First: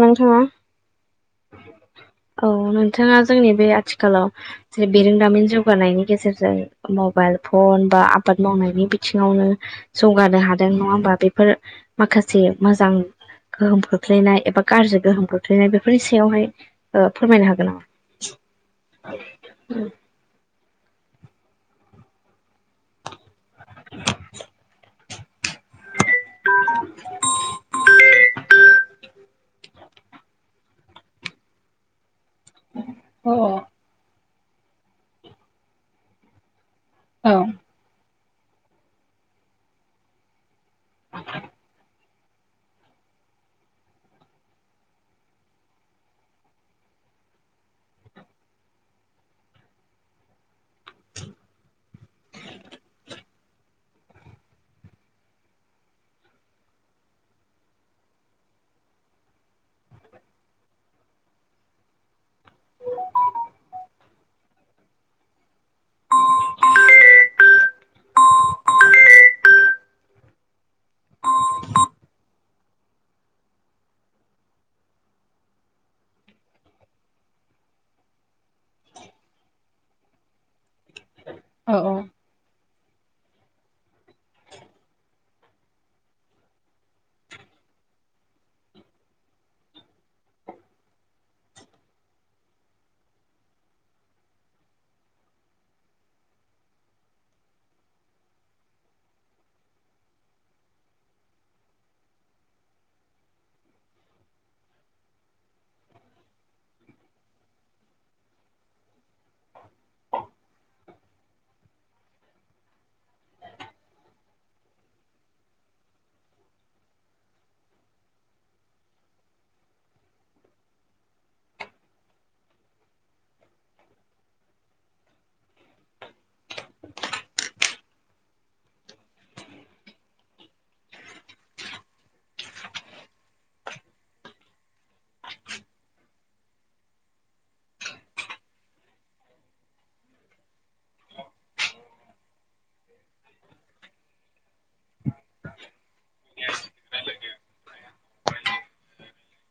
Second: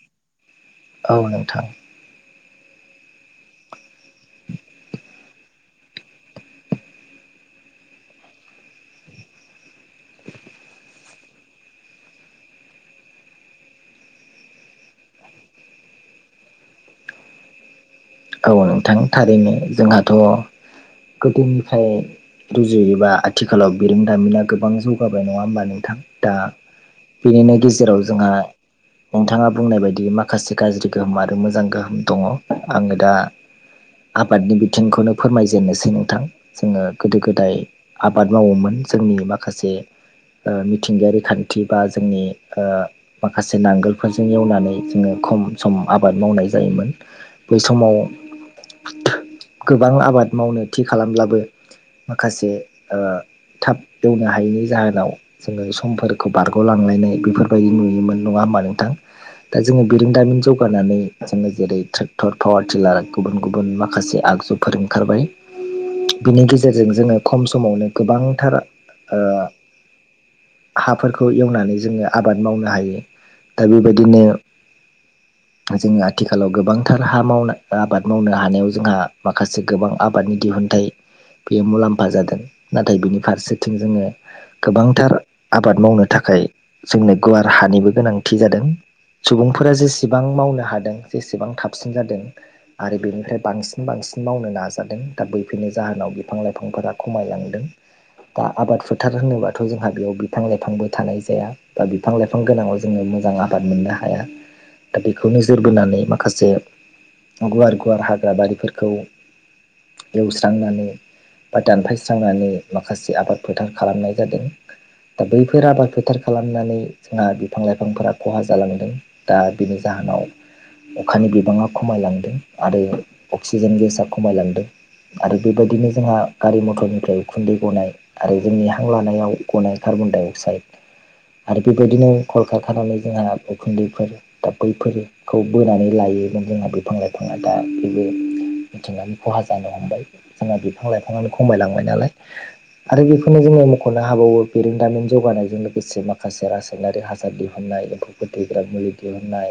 नोंथाङा औ नोंथां औ नोंथाङा जोंनि बे आथिखालाव जे बेरोंदामिन जौगानायनि गेजेरजों मबाइल फन बा आबाद मावनायनि बिथिङावनो जौगानो हादों नङा होमबा बेफोर माखासे मोजां गोहोम खोख्लैनाय ए- बा गाज्रि गोहोम गोख्लैनाय बेफोरनि सायावहाय फोरमायनो हागोन नामा औ नोंथां थारैनो जोंहाथ' गोदोनिफ्राय रुजुयोबा आथिखालाव बिरोंदामिना गोबां जौगाबाय नङा होमबा नोंथां दा बेनिनो गेजेराव जोंहा नोंथाङा बुंनाय बायदि माखासे गाज्रि गोहोम आरो मोजां गोहोम दङ आङो दा अ औ आबादनि बिथिंखौनो फोरमायजेननोसै नोंथां जोङो गोदो औ गोदाय आबाद मावोमोन जोंनि माखासे मिथिंगायारि खान्थि बा जोंनि ओ माखासे नांगोलफोरजों एवनानै जोङो खम सम आबाद मावनाय जायोमोन बै समाव गोबां आबाद मावनो थि खालामब्लाबो माखासे ओ थाब एवनो हायैनि जाहोनाव जोङो समफोरखौ बारग'लांलायनाय बेफोरबायदि नुयोमोन नङा होमबा नोंथां दा जोङो बिरोंदामिन जौगानानै जोङो जेरै ट्रेक्टर पावार टिलार गुबुन गुबुन माखासे आगजुफोर ओंखारबाय बिनि गेजेरजों जोङो खम समावनो गोबांथार ओ हाफोरखौ एवनानै जोङो आबाद मावनो हायो दा बेबायदिनो जोङो आथिखालाव गोबांथार हा मावना ओ आबाद मावनो हानायाव जोंहा माखासे गोबां आबादनि दिहुनथाइ बेयो मुलाम्फा जादों नाथाय बिनि फारसेथिं जोङो गोबांथार आबाद मावनो थाखाय जोंनो गुवार हानिबो गोनांथि जादों सुबुंफोरा जेसेबां मावनो हादों जेसेबां थाबसिन जादों आरो बेनिफ्राय बांसिन बांसिन मावनो नाजादों दा बैफोरनि जाहोनाव बिफां लाइफांफोरा खमायलांदों दा आबाद फोथार होनोबाथ' जोंहा बेयाव बिफां लाइफांबो थानाय जाया बा बिफां लाइफां गोनाङाव जोङो मोजां आबाद मोननो हाया दा बेखौ नोजोर बोनानै माखासे गुवार गुवार हाग्रा बारिफोरखौ एवस्रांनानै बा दानफायस्रांनानै माखासे आबाद फोथार खालामनाय जादों दा बैफोर आबाद फोथार खालामनानै जोंहा बिफां लाइफांफोरा खहा जालांदों दा बिनि जाहोनाव अखानि बिबाङा खमायलां दों आरो अक्सिजेन गेसा खमायलांदों आरो बेबायदिनो जोंहा गारि मथरनिफ्राय उखुन्दै गनाय आरो जोंनि हां लानायाव गनाय कार्बन डाइ अक्साइड आरो बेबायदिनो कलकारखानानि जोंहा उखुन्दैफोर दा बैफोरखौ बोनानै लायोमोन जोंहा बिफां लाइफाङा दा बैबो मिथिंगानि खहा जानो हमबाय जोंहा बिफां लाइफाङानो खमायलांबाय नालाय आरो बेफोरनो जोङो मख'नो हाबावो बेरेंदामिन जौगानायजों लोगोसे माखासे रासायनारि हास साद दिहुननाय एम्फौ फोथैग्रा मुलि दिहुननाय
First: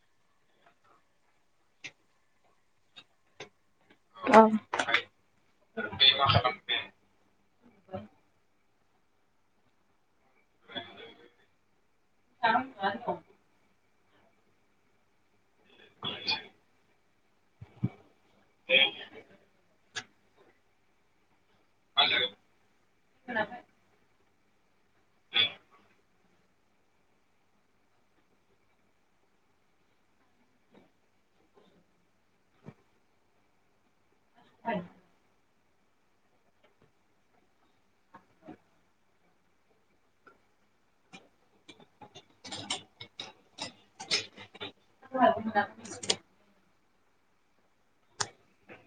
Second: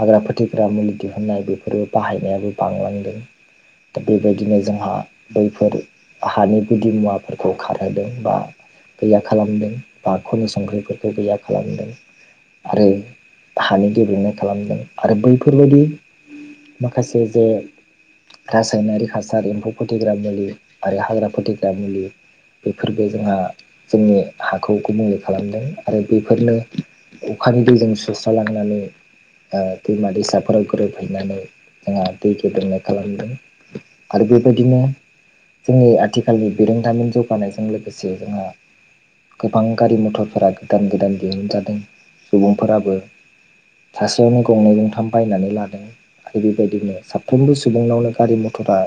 हाग्रा फोथैग्रा मुलि दिहुननाय बे फोरो बाहायनायाबो बांलांदों। दा औ बेबायदिनो जोंहा बैफोर हानि गुदि मुवाफोरखौ खारहोदों बा गैया खालामदों बा खनि संख्रिफोरखौ गैया खालामदों आरो हानि गेब्लेंनाय खालामदों आरो बैफोरबायदि माखासे जे रासायनारि हासार एम्फौ फोथैग्रा मुलि आरो हाग्रा फोथग्रा मुलि बेफोरबो जोंहा जोंनि हाखौ गुबुंले खालामदों आरो बेफोरनो अखानि दैजों सुस्रा लांनानै ओ दैमा दैसाफोराव गोरोब हैैनानै जोंहा दै गेब्रेंनाय खालामदों आरो बेबायदिनो जोंनि आथिखालनि बेरोंदामिन जौगानायजों लोगोसे जोंहा गोबां गारि मथरफोरा गोदान गोदान दिहुनजादों सुबुंफोराबो सासेयावनो गंनै गंथाम बायनानै लादों आरो बेबायदिनो साफ्रोमबो सुबुंनावनो गारि मथरा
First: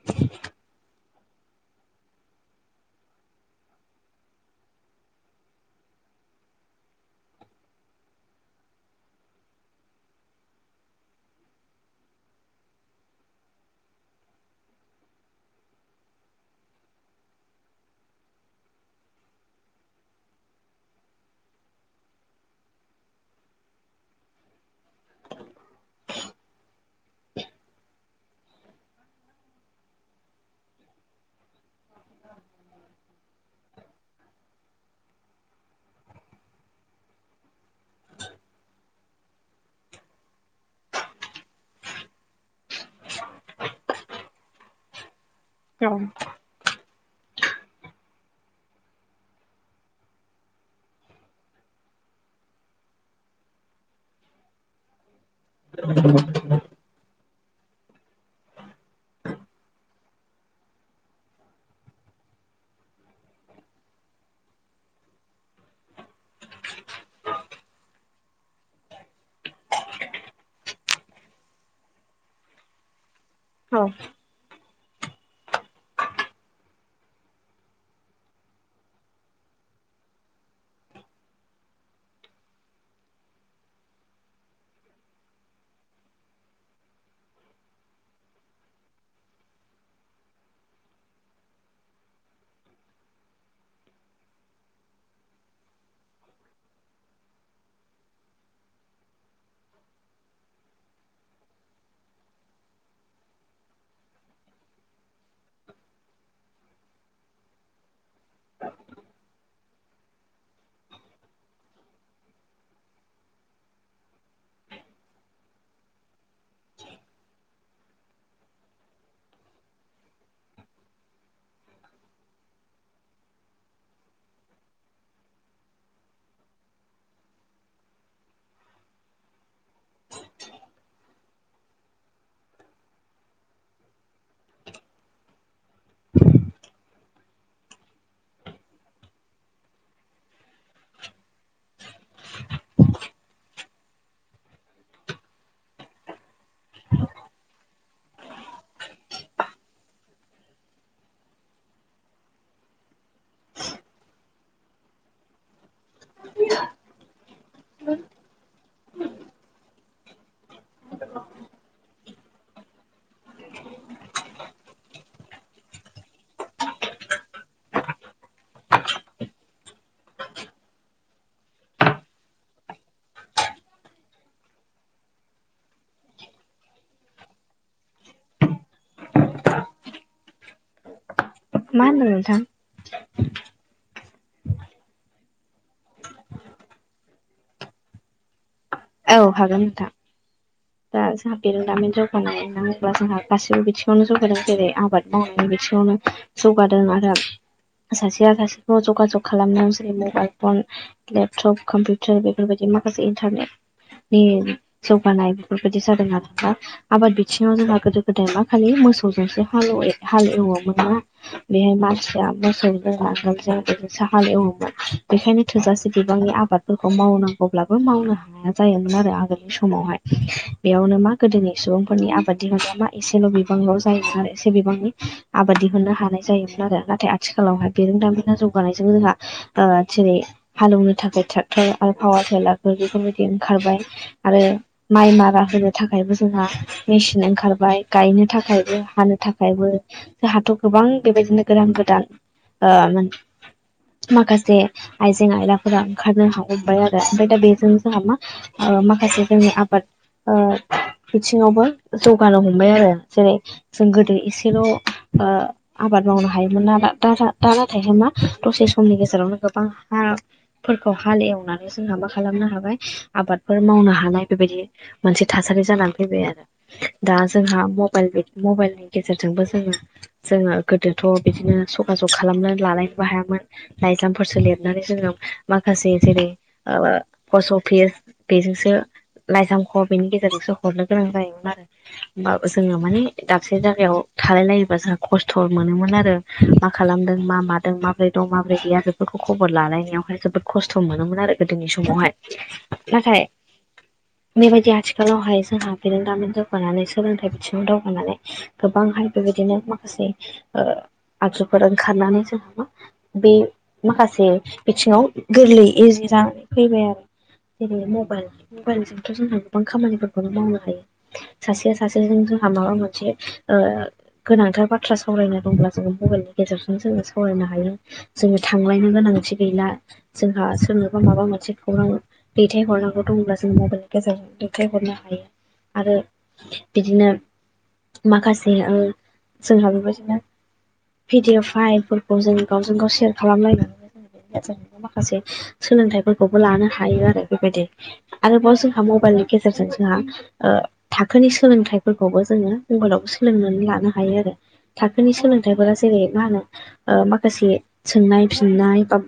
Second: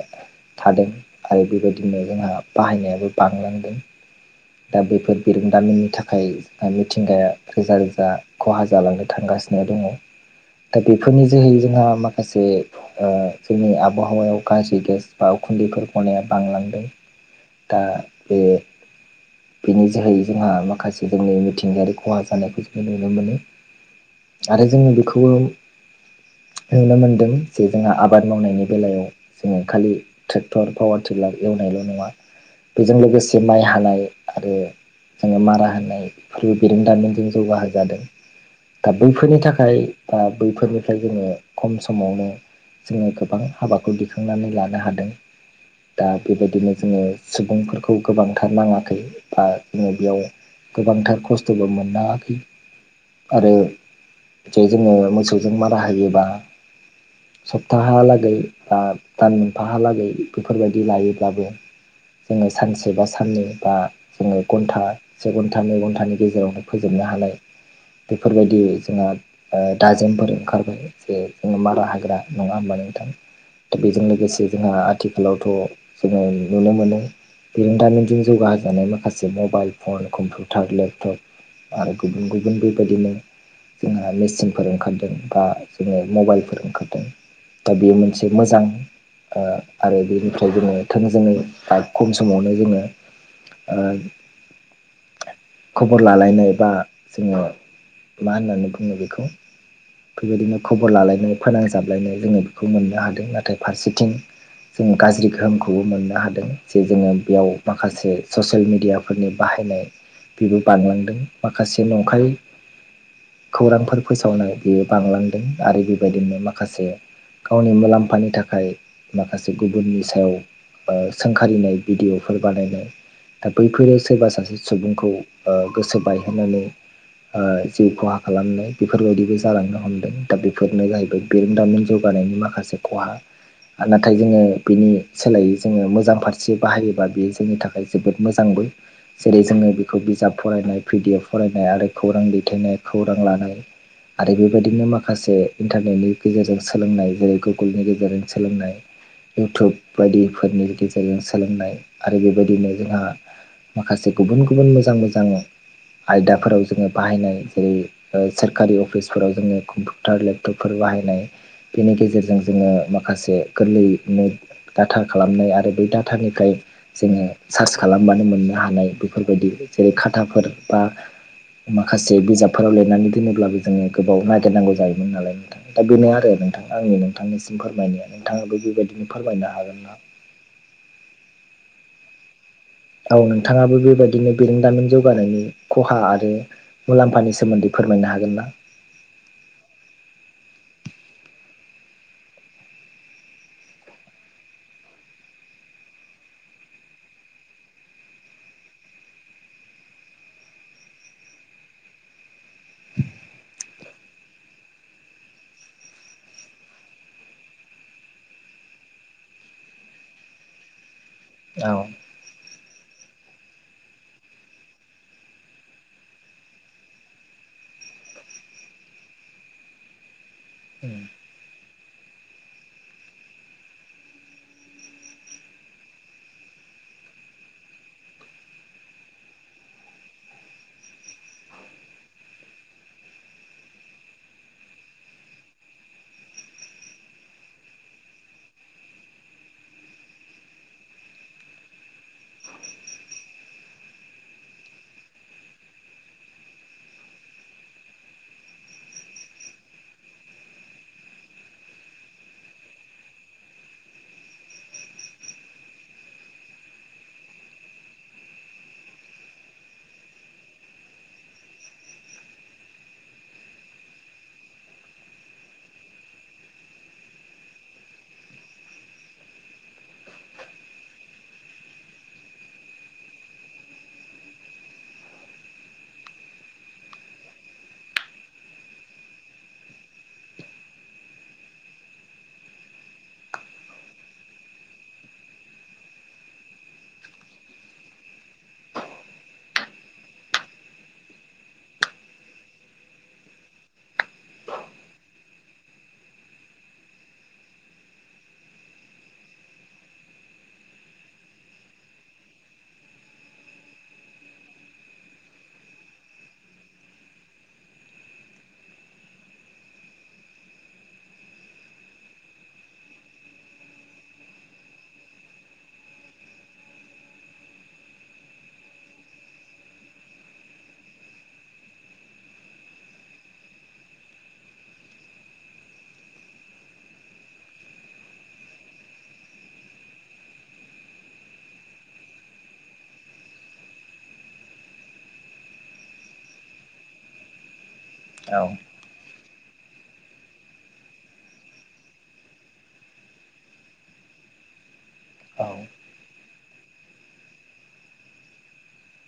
थादों आरो बेबायदिनो जोंहा बाहायनायाबो बांलांदों दा बेफोर बिरोंदामिननि थाखाय ओ मिथिंगाया रोजा रोजा खहा जालांनो थांगासिनो दङ' दा बेफोरनि जोहै जोंहा माखासे ओ जोंनि आबहावायाव गाज्रि गेस बा उखुन्दैफोर गनाया बांलांदों। दा बे बेनि जोहै जोंहा माखासे जोंनि मिथिंगायारि खहा जानायखौ जोङो नुनो मोनो। आरो जोङो बेखौबो नुनो मोनदों जे जोंहा आबाद मावनायनि बेलायाव जोङो खालि ट्रेक्टर पावार टिलार एवनायल' नङा बेजों लोगोसे माइ हानाय आरो जोङो मारा होनाय फोर बिरोंदामिनजों जौगाहोजादों। दा बैफोरनि थाखाय बा बैफोरनिफ्राय जोङो खम समावनो जोङो गोबां हाबाखौ दिखांनानै लानो हादों औ दा बेबायदिनो जोङो सुबुंफोरखौ गोबांथार नाङाखै बा जोङो बेयाव गोबांथार खस्थ'बो मोननाङाखै आरो जे जोङो मोसौ जों मा राहायोबा सप्ताहालागै बा दान मोनफाहालागै बेफोरबायदि लायोब्लाबो जोङो सानसे बा साननै बा जोङो घन्टा से घन्टा नै घन्टानि गेजेरावनो फोजोबनो हानाय बेफोरबायदि जोंहा ओ दाजेमफोर ओंखारबाय जे जों मारा हाग्रा नङा होमबा नोंथां दा बेजों लोगोसे जोंहा थिखालावथ' जोङो नुनो मोनो बिरोंदामिनजों जौगा होजानाय माखासे मबाइल फन कम्पिउटार लेपटप आरो गुबुन गुबुन बेबायदिनो जोंहा मेचिनफोर ओंखारदों बा जोङो मबाइलफोर ओंखारदों दा बेयो मोनसे मोजां ओ आरो बेनिफ्राय जोङो थोंजोङै ब्राद खम समावनो जोङो ओ खबर लालायनाय बा जोङो मा होननानै बुङो बेखौ खैयबायदिनो खबर लालायनाय फोनांजाबलायनाय जोङो बेखौ मोननो हादोंनाथाय फारसेथिं जों गाज्रि गोहोमखौबो मोननो हादों जे जोङो बेयाव माखासे ससेेल मेडियाफोरनि बाहायनाय बेबो बांलांदों माखासे नंखाय खौरांफोर फोसावनाय बियो बांलांदों आरो बेबायदिनो माखासे गावनि मुलाम्फानि थाखाय माखासे गुबुननि सायाव ओ सोंखारिनाय भिडिअफोर बानायनाय दा बैफोरो सोरबा सासे सुबुंखौ ओ गोसो बायहोनानै ओ जि खहा खालामनाय बेफोरबायदिबो जालांनो हमदों। दा बेफोरनो जाहैबाय बेरोंदामिन जौगानायनि माखासे खहा। नाथाय जोङो बिनि सोलायै जोङो मोजां फारसे बाहायोबा बेयो जोंनि थाखाय जोबोद मोजांबो। जेरै जोङो बेखौ बिजाब फरायनाय भिडिअ' फरायनाय आरो खौरां दैथायनाय खौरां लानाय। आरो बेबायदिनो मा खासे इन्टारनेटनि गेजेरजों सोलोंनाय जेरै गुगोलनि गेजेरजों सोलोंनाय इउटुब बायदिफोरनि गेजेरजों सोलोंनाय आरो बेबायदिनो जोंहा माखासे गुबुन-गुबुन मोजां-मोजां आयदाफोराव जोङो बाहायनाय जेरै सोरखारि अफिसफोराव जोङो कमपु टार लेपटपफोर बाहायनाय बेनि गेजेरजों जोङो माखासे गोरलैनो डाटा खालामनाय आरो बेै डाटानिफ्रायाय जोङो सार्च खालामबानो मोननो हानाय बेफोरबायदि जेरै खाथाफोर बा माखासे बिजाबफोराव लिरनानै दोनोब्लाबो जोङो गोबाव नागिरनांगौ जायोमोन नालाय नोंथांङ। दा बेनो आरो नोंथां आंनि नोंथांनिसिम फोरमायनाया नोंथाङाबो बेबायदिनो फोरमायनो हागोन ना? मा होनदों नोंथां? औ नोंथाङाबो बेबायदिनो बेरेंदामि जौगानायनि खहा आरो मुलाम्फानि सोमोन्दै फोरमायनो हागोन ना? औ हागोन नोंथां। दा जोंहा बेरोंदामिन जौगानाय होननाांग्ला जोंहा गासैबो बिथिङावनो जौगादों जेरै आबाद मावनायनि बिथिङावनो जौगादों आरो सासेया सासेखौ जगाजग खालामदों जेरै मबाइल फन लेपटप कम्पिउटार बेफोरबायदि माखासे इन्टारनेट नि जौगानाय बेफोरबायदि जादों ना। आबाद बिथिङाव जोंहा गोदो गोदाय मा खालि मोसौजोंसो हालव हाल एवोमोन ना। बेहाय औ मा मोसौ लांगोन जों बिनो स हाल एवोमोन बेखायनो थोजासे बिबांनि आबाद फोरखौ मावनांगौब्लाबो मावनो हाया। जायोमोन आरो आगोलनि समावहाय औ बेयावनो मा गोदोनि सुबुंफोरनि आबाद दि मोनग्रा मा एसेल' बिबांल' जायो आरो एसे बिबांनि आबाद दिहुननो हानाय जायोमोन आरो नाथाय आथिखालावहाय बेरोंदाेला जौगानायजों जोंहा ओ जेरै हालौवनो थाखाय ट्रेक्टर आरो पावार टेलारफोर बेफोरबायदि ओंखारबाय। आरो माइ मारा होनो थाखायबो जोंहा मेचिन ओंखारबाय गायनो थाखायबो हानो थाखायबो। जोंहाथ' गोबां बेबायदिनो गोदान गोदान ओ माखासे आइजें आयलाफोरा ओंखारनो हाजोबाय आरो ओमफाय दा बेजों जोंहा मा ओ माखासे जोंनि आबाद ओ बिथिङावबो जौगानो हमबाय आरो जेरै जों गोदो एसेल' ओ आबाद मावनो हायोमोन न दा नाथायहाय मा दसे समनि गेजेरावनो गोबां हा फोरखौ हाल एवनानै जोंहा मा खालामनो हाबाय। आबादफोर मावनो हानाय बेबायदि मोनसे थासारि जानानै फैबाय आरो। दा जोंहा मबाइल मबाइलनि गेजेरजोंबो जोङो जोङो गोदोथ' बिदिनो जगाजग खालामनानै लालायनोबो हायामोन। लाइजामफोरसो लिरनानै जोङो माखासे जेरै ओ फस' फिस बेजोंसो लाइजाम ख बेनि गेजेरजोंसो हरनो गोनां जायोमोन आरो। होनबाबो जोङो मानि दाबसे जायगायाव थालाय लायोबा जोंहा खस्थ' मोनोमोन आरो। मा खालामदों मा मादों माब्रै दं माब्रै गैया बेफोरखौ खबर लालायनायावहाय जोबोद खस्थ' मोनोमोन आरो गोदोनि समावहाय। नाथाय बेबायदि आथिखालावहाय जोंहा। बिरेनदामि जौगानानै सोलोंथाइ बिथिङाव दावगानानै गोबांहाय बेबायदिनो माखासे ओ आगजुफोर ओंखारनानै जोंहा बे माखासे बिथिङाव गोरलै इजि जानानै फैबाय आरो। जेरै मबाइल मबाइलजोंथ' जोंहा गोबां खामानिफोरखौनो मावनो हायो। सासेया सासिया जोंहा माबा मोनसे ओ गोनांथार बाथ्रा सावरायनो दंब्ला जोङो मबाइलनि गेजेरजोंनो जोङो सावरायनो हायो। जोङो थांलायनो गोनांथि गैला जोंहा सोरनोबा माबा मोनसे खौरां दैथायहरनांगौ दंब्ला जों मबाइलनि गेजेरजों दैथायहरनो हायो। आरो बिदिनो माखासे ओ जोंहा बेबायदिनो भिडिअफाइफोरखौ जों गावजों गाव सेयार खालामलाय [inaudible] माखासे सोलोंथाइफोरखौबो लानो हायो आरो बेबायदि। आरोबाव जों मबाइल नि गेजेरजों जोंहा ओ थाखोनि सोलोंथाइफोरखौबो जोङो मबाइलाव सोलोंनानै लानो हायो आरो। थाखोनि सोलोंथाइफोरा जेरै मा होनो ओ माखासे सोंनाय फिननाय बा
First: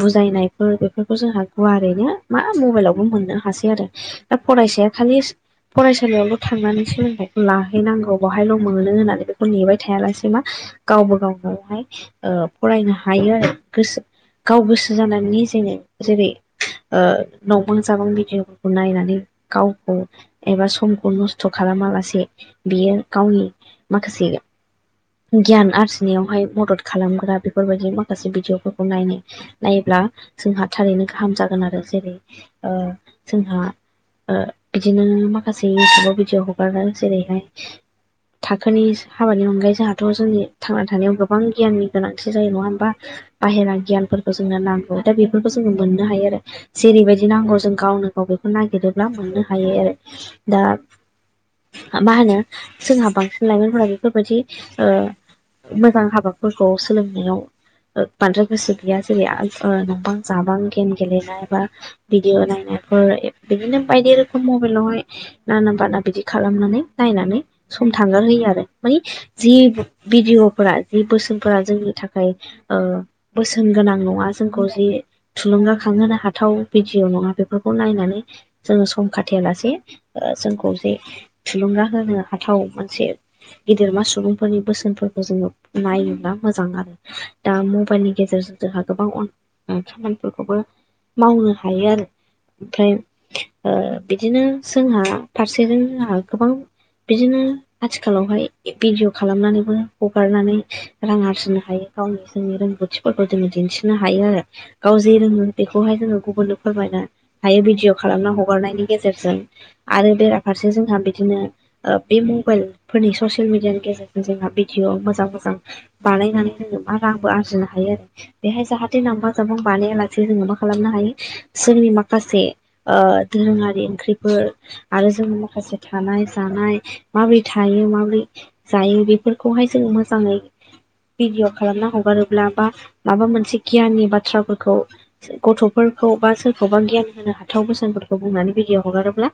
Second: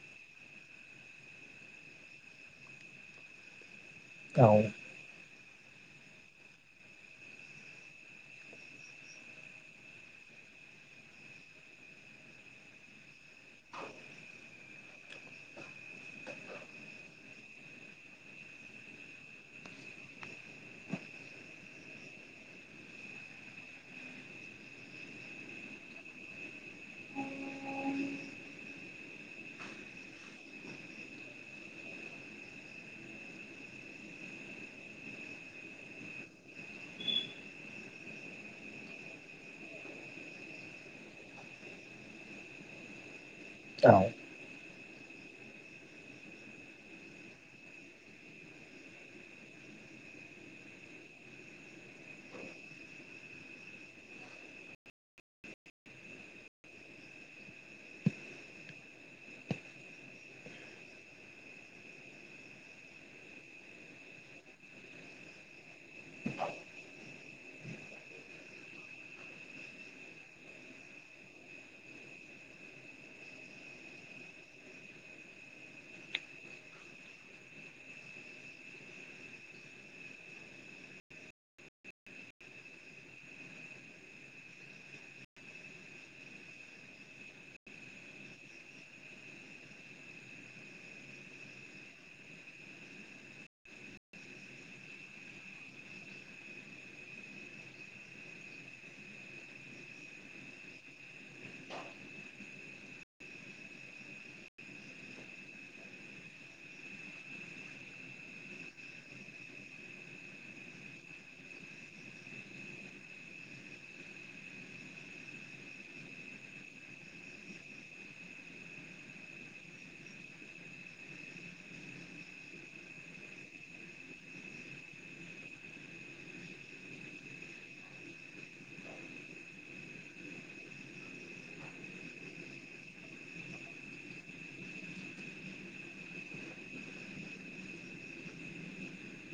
बुजायनायफोर बेफोरखौ जोंहा गवारैनो मा मबाइलावबो मोननो हासै आरो दा औ फरायसाया खालिस फरायसालियावल' थांनानै सोलोंथाइखौ लाहैनांगौ बहायल' मोनो होननानै बेखौ नेबाय थायालासेै मा गावबो गावनोवहाय फरायनो हायो आरो गोसो गाव गोसो जानानि जोनो जेरै ओ न' बां जाबां भिडिअफोरखौ नायनानै गावखौ एबा समखौ नस्थ' खालामालासे बियो गावनि माखासे गियान आरजिनायावहाय मदद खालामग्रा बेफोरबायदि माखासे भिदिअफोरखौ नायनो नायब्ला जोंहा थारैनो गाहाम जागोन आरो जेरै ओ जोंहा ओ बिदिनो माखासे इउटुबाव भिदिअ हगारो जेरैहाय थाखोनि हाबानि अनगायै जोंहा थ' जोंनि थांना थानायाव गोबां गियाननि गोनांथि जायो नङा होमबा बाहेरा औ गियान जोंनो नांगौ दा बेफोरखौ जोङो मोननो हायो आरो। जेरैबायदि नांगौ जों गावनो गाव बेखौ नागिरोब्ला मोननो हायो आरो दा मा होनो जोंहा बांसिन लाइमोनफोरा बेफोरबायदि ओ मोजां हाबाफोरखौ सोलोंनायाव ओ बांद्राय बोसो गैया जेरै ओ नबां जाबां गेम गेलेनाय बा भिदिअ नायनायफोर बिदिनो बायदि रोखोम मबाइलावहाय नाना बाना बिदि खालामनानै नायनानै सम थांगारहयो आरो मानि जि भिडिय'फोरा जि बोसोनफोरा जोंनि थाखाय बोसोन गोनां नङा जोंखौ जि थुलुंगाखांहोनो हाथाव भिडिअ' नङा बेफोरखौ नायनानै जोङो सम खाथेयालासे जोंखौ जे थुलुंगा होनो हाथाव मोनसे गेदेरमा सुबुंफोरनि बोसोनफोरखौ जोङो नायोब्ला मोजां आरो। दा मबाइलनि गेजेरजों जोंहा गोबां [inaudible] खामानिफोरखौबो मावनो हायो आरो। ओमफ्राय बिदिनो जोंहा फारसेजों जोंहा गोबां बिदिनो आथिखालावहाय भिडिअ' खालामनानैबो हगारनानै रां आरजिनो हायो गावनि जोंनि रोंगौथिफोरखौ जोङो दिन्थिनो हायो आरो। गाव जे रोङो बेखौहाय जोङो गुबुननो फोरमायना हायो भिडिअ' खालामना हगारनायनि गेजेरजों। आरो बेराफारसे जोंहा बिदिनो ओ बे मबाइल फोरनि ससे येल मिडियानि गेजेरजों जोंहा भिडिअ' मोजां मोजां बानायनानै जोङो मा रांबो आरजिनो हायो आरो। बेहाय जाहाथे लांबा जाबुं बानायालासे जोङो मा खालामनो हायो जोंनि माखासे ओ दोरोङारि ओंख्रिफोर आरो जों माखासे थानाय जानाय माबोरै थायो माबोरै जायो बेफोरखौहाय जोंङो मोजाङै भिडिअ' खालामना हगारोब्ला बा माबा मोनसे गियाननि बाथ्राफोरखौ गथ'फोरखौ बा सोरखौबा गियान होनो हाथाव बोसोनफोरखौ बुंनानै भिडिययाव हगारोब्ला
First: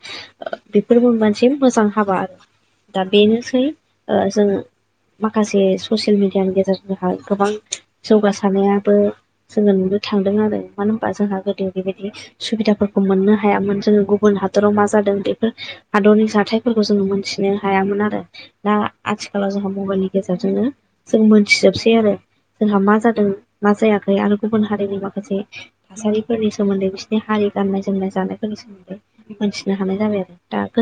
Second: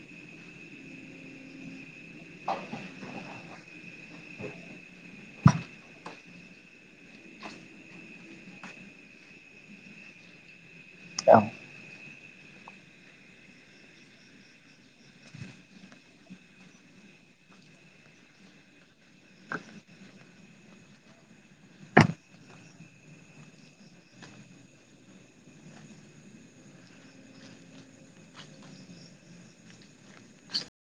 ओ बेफोरबो मोनसे मोजां हाबा आरो दा बेनोसै ओ जों माखासे ससियेल मिडियानि गेजेरजोंहा गोबां जौगासारनायाबो जोङो नुनो थांदों आरो मानो होनबा औ जोंहा गोदो बेबायदि सुबिदाफोरखौ मोननो हायामोन जोङो गुबुन हादराव मा जादों बेफोर हादरनि जाथायफोरखौ जोङो मोनथिनो हायामोन आरो दा आथिखालाव जोंहा मबाइलनि गेजेरजोंनो जों मोनथिजोबसै आरो जोंहा मा जादों मा जायाखै आरो गुबुन हारिनि माखासे थासारिफोरनि सोमोन्दै बिसोरनि हारि गाननाय जोमनाय जानायफोरनि सोमोन्दै मोनथिनो हानाय जाबाय आरो दा गोज